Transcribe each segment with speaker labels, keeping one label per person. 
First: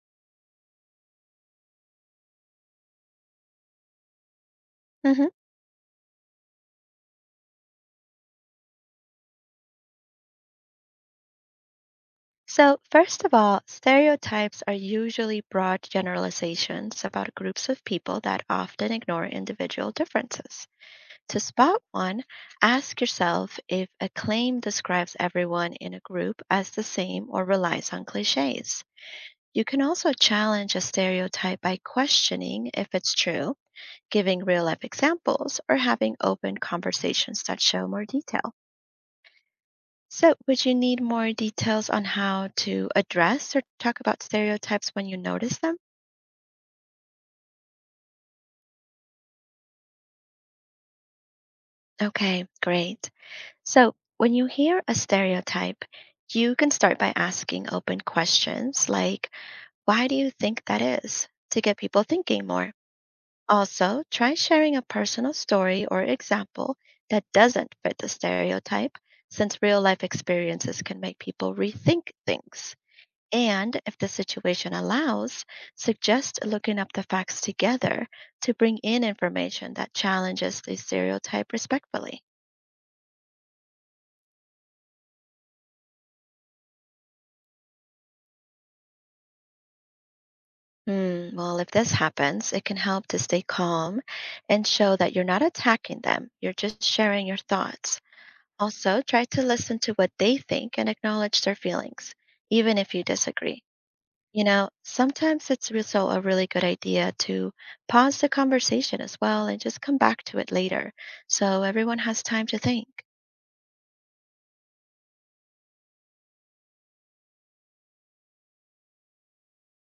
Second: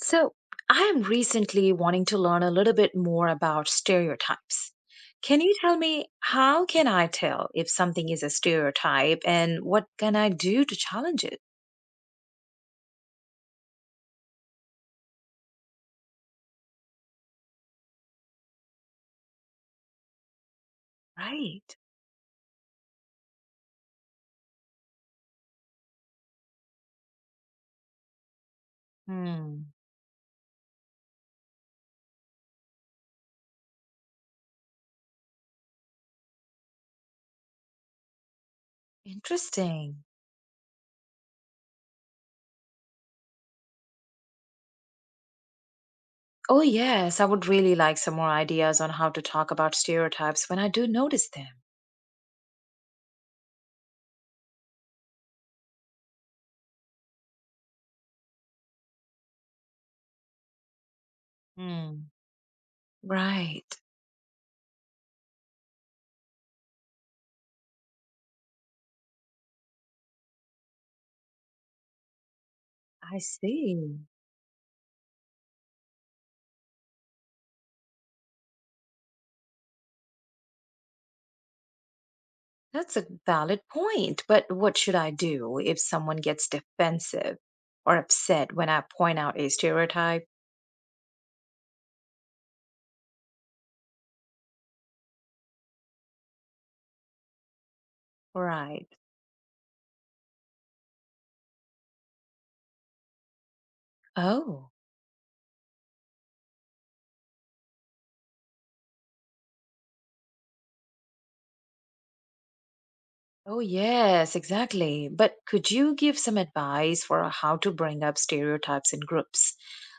Speaker 1: So, I am recently wanting to learn a little bit more about stereotypes.
Speaker 2: hmm
Speaker 1: Can you tell me how can I tell if something is a stereotype and what can I do to challenge it?
Speaker 2: So, first of all, stereotypes are usually broad generalizations about groups of people that often ignore individual differences. To
Speaker 1: Right.
Speaker 2: spot one, ask yourself if a claim describes everyone in a group as the same or relies on cliches. You
Speaker 1: Hmm.
Speaker 2: can also challenge a stereotype by questioning if it's true, giving real life examples, or having open conversations that show more detail.
Speaker 1: Interesting.
Speaker 2: So, would you need more details on how to address or talk about stereotypes when you notice them?
Speaker 1: Oh, yes, I would really like some more ideas on how to talk about stereotypes when I do notice them.
Speaker 2: Okay, great. So, when you hear a stereotype, you can start by asking open questions like, why do you think that is? To get people
Speaker 1: Hmm.
Speaker 2: thinking more.
Speaker 1: Right.
Speaker 2: Also, try sharing a personal story or example that doesn't fit the stereotype, since real life experiences can make people rethink things.
Speaker 1: I
Speaker 2: And if
Speaker 1: see.
Speaker 2: the situation allows, suggest looking up the facts together to bring in information that challenges the stereotype respectfully.
Speaker 1: That's a valid point, but what should I do if someone gets defensive or upset when I point out a stereotype?
Speaker 2: Hmm, well, if this happens, it can help to stay calm and show that you're not attacking them, you're just sharing your thoughts.
Speaker 1: Right.
Speaker 2: Also, try to listen to what they think and acknowledge their feelings, even if you disagree. You know,
Speaker 1: Oh,
Speaker 2: sometimes it's also a really good idea to pause the conversation as well and just come back to it later so everyone has time to think.
Speaker 1: oh, yes, exactly. But could you give some advice for how to bring up stereotypes in groups,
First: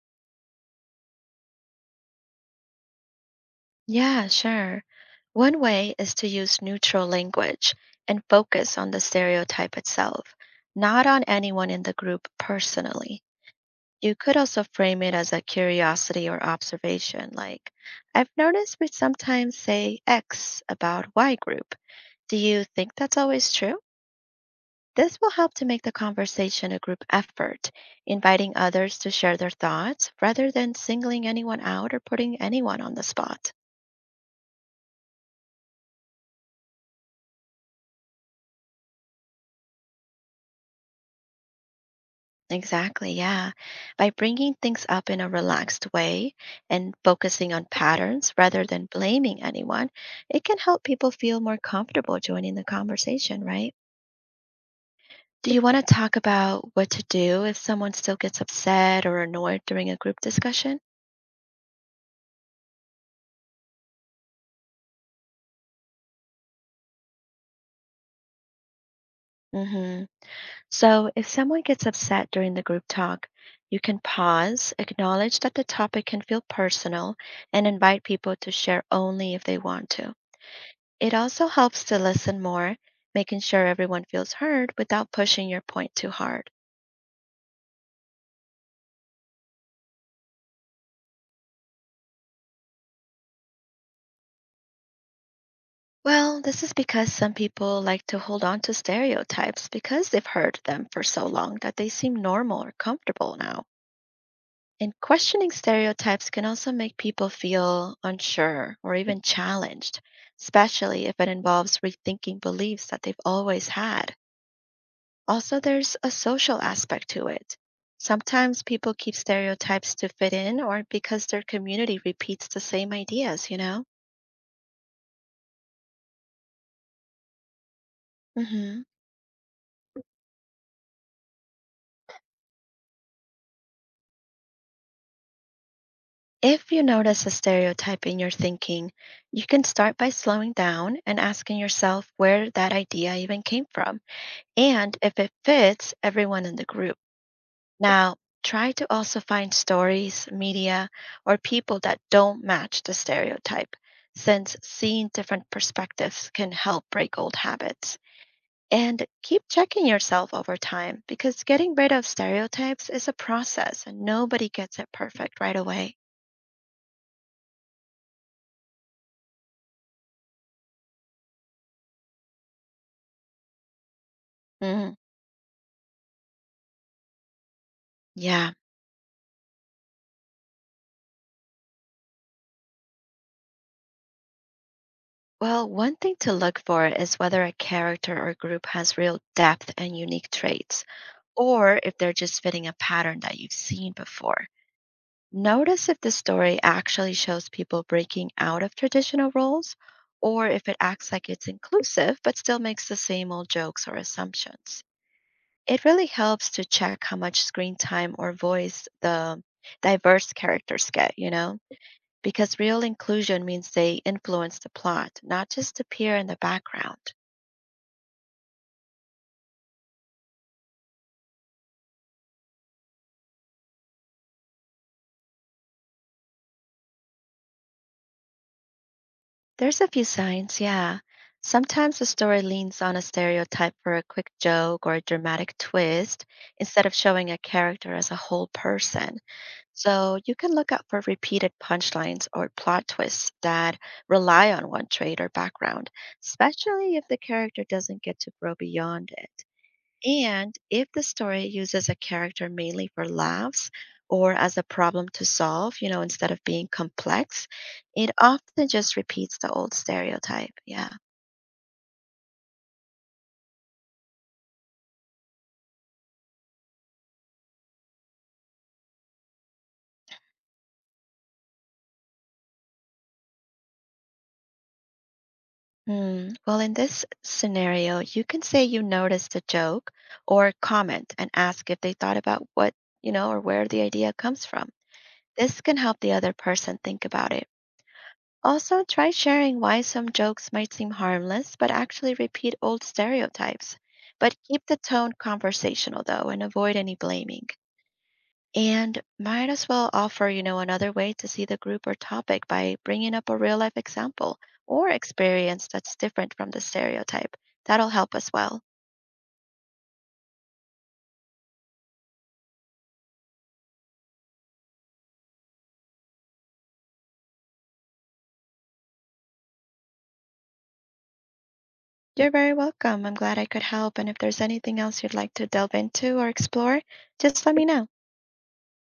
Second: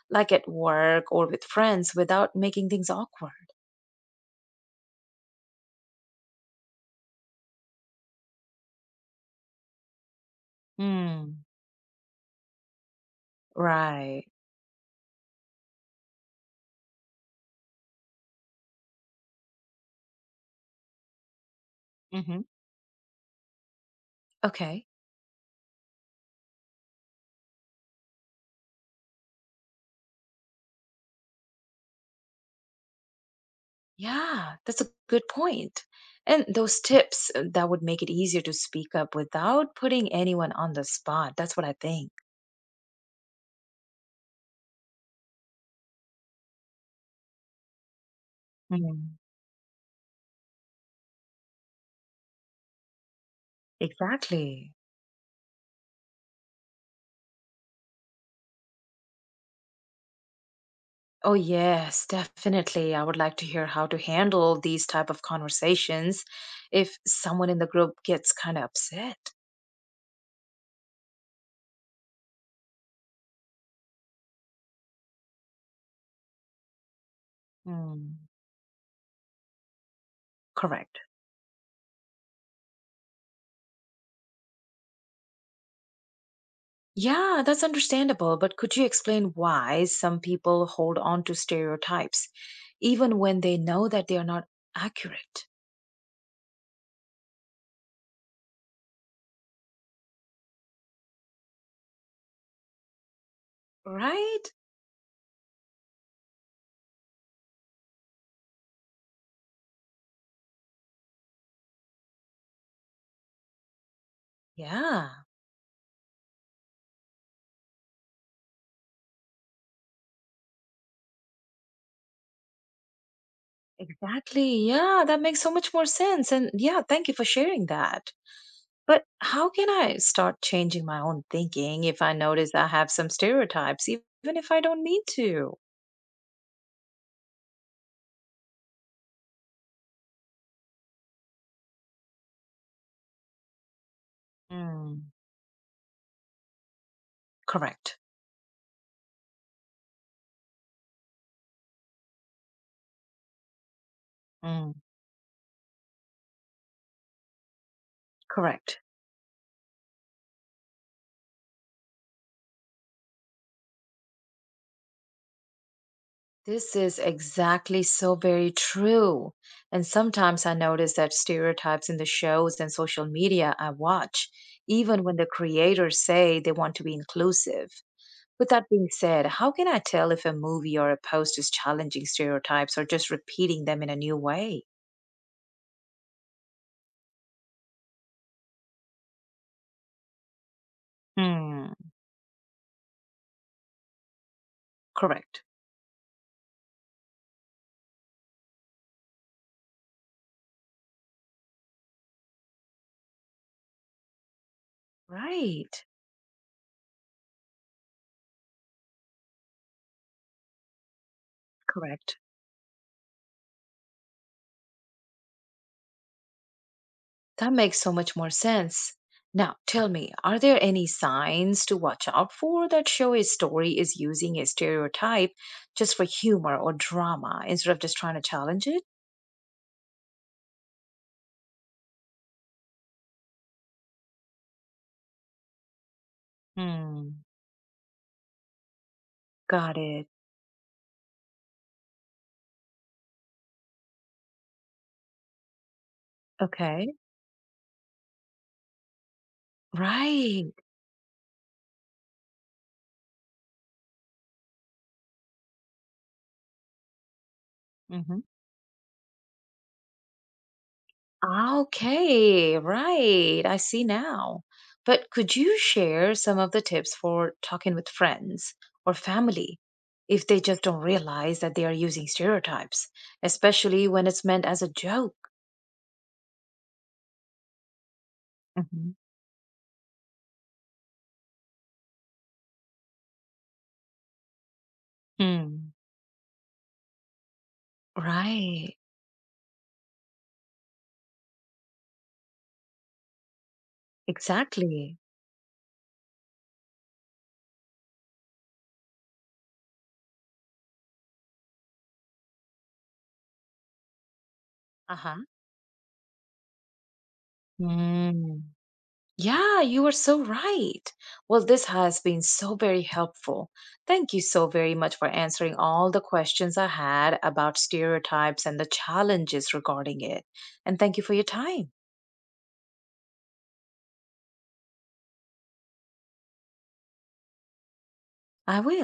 Speaker 1: like at work or with friends, without making things awkward?
Speaker 2: Yeah, sure. One way is to use neutral language and focus on the stereotype itself, not on
Speaker 1: Hmm.
Speaker 2: anyone in the group personally. You
Speaker 1: Right.
Speaker 2: could also frame it as a curiosity or observation, like, I've noticed we sometimes say X about Y group. Do
Speaker 1: Hmm.
Speaker 2: you think that's always true?
Speaker 1: Okay.
Speaker 2: This will help to make the conversation a group effort, inviting others to share their thoughts rather than singling anyone out or putting anyone on the spot.
Speaker 1: Yeah, that's a good point. And those tips that would make it easier to speak up without putting anyone on the spot. That's what I think.
Speaker 2: Exactly, yeah. By bringing things up in a relaxed way and focusing on patterns rather than
Speaker 1: Mm,
Speaker 2: blaming anyone, it can help people feel more comfortable joining the conversation, right?
Speaker 1: exactly.
Speaker 2: Do you want to talk about what to do if someone still gets upset or annoyed during a group discussion?
Speaker 1: Oh yes, definitely. I would like to hear how to handle these type of conversations if someone in the group gets kind of upset.
Speaker 2: Mm hmm. So, if someone gets upset during the group talk, you can pause, acknowledge that the topic can feel personal, and invite
Speaker 1: Mm,
Speaker 2: people to share only if they want to.
Speaker 1: correct.
Speaker 2: It also helps to listen more, making sure everyone feels heard without pushing your point too hard.
Speaker 1: Yeah, that's understandable, but could you explain why some people hold on to stereotypes even when they know that they are not accurate?
Speaker 2: Well, this is because some people like to hold on to stereotypes because they've heard them for so long that they seem normal or comfortable now.
Speaker 1: Right?
Speaker 2: And questioning stereotypes can also make people feel unsure or even challenged, especially if it involves rethinking beliefs that they've always had.
Speaker 1: Yeah,
Speaker 2: Also, there's a social aspect to it. Sometimes people keep stereotypes to fit in or because their community repeats the same ideas, you know?
Speaker 1: exactly. Yeah, that makes so much more sense. And yeah, thank you for sharing that.
Speaker 2: hmm
Speaker 1: But how can I start changing my own thinking if I notice I have some stereotypes, even if I don't need to?
Speaker 2: If you notice a stereotype in your thinking, you can start by slowing down and asking yourself where that idea even came from and
Speaker 1: Mm.
Speaker 2: if it fits everyone in the group.
Speaker 1: Correct.
Speaker 2: Now, try to also find stories, media, or people that don't match the stereotype, since
Speaker 1: Mm.
Speaker 2: seeing different perspectives can help break old habits.
Speaker 1: Correct.
Speaker 2: And keep checking yourself over time because getting rid of stereotypes is a process and nobody gets it perfect right away.
Speaker 1: This is exactly so very true. And sometimes I notice that stereotypes in the shows and social media I watch,
Speaker 2: Mm,
Speaker 1: even when the creators say they want to be inclusive. With
Speaker 2: yeah.
Speaker 1: that being said, how can I tell if a movie or a post is challenging stereotypes or just repeating them in a new way?
Speaker 2: Well, one thing to look for is whether a character or group has real depth and unique traits,
Speaker 1: Hmm,
Speaker 2: or if they're just fitting a pattern that you've seen before.
Speaker 1: correct.
Speaker 2: Notice if the story actually shows people breaking out of traditional roles or if it acts like it's inclusive but still makes the same old jokes or assumptions.
Speaker 1: Right,
Speaker 2: It really helps to check how much screen time or voice the diverse characters get, you know,
Speaker 1: correct.
Speaker 2: because real inclusion means they influence the plot, not just appear in the background.
Speaker 1: That makes so much more sense. Now, tell me, are there any signs to watch out for that show a story is using a stereotype just for humor or drama instead of just trying to challenge it?
Speaker 2: There's a few signs, yeah. Sometimes a story leans on a stereotype for a quick joke or a dramatic twist instead of
Speaker 1: Hmm.
Speaker 2: showing a character as a whole person.
Speaker 1: Got it.
Speaker 2: So you can look out for repeated punchlines or plot twists that rely on one trait or background,
Speaker 1: Okay.
Speaker 2: especially if the character doesn't get to grow beyond it. And
Speaker 1: Right.
Speaker 2: if the story uses a character mainly for laughs or as a problem to solve, you know, instead of being complex, it
Speaker 1: Hmm.
Speaker 2: often just repeats the old stereotype. Yeah.
Speaker 1: Ah, okay, right. I see now. But could you share some of the tips for talking with friends or family if they just don't realize that they are using stereotypes, especially when it's meant as a joke?
Speaker 2: Hmm. Well, in this scenario, you can say you
Speaker 1: Mhm.
Speaker 2: noticed a joke or comment and ask if they thought about what, you know, or where the idea comes from. This
Speaker 1: Hmm.
Speaker 2: can help the other person think about it.
Speaker 1: Right.
Speaker 2: Also, try sharing why some jokes might seem harmless but actually repeat old stereotypes. But keep the
Speaker 1: Exactly.
Speaker 2: tone conversational though and avoid any blaming. And might as well offer, you know, another way to see the group or topic by bringing up a real life example or
Speaker 1: Uh
Speaker 2: experience that's different from the stereotype. That'll
Speaker 1: huh.
Speaker 2: help as well.
Speaker 1: Yeah, you are so right. Well, this has been so very helpful. Thank you so very much for answering all the questions I had about stereotypes and the challenges regarding it. And thank you for your time.
Speaker 2: You're very welcome. I'm glad I could help. And if there's anything else you'd like to delve into or explore, just let me know.
Speaker 1: I will.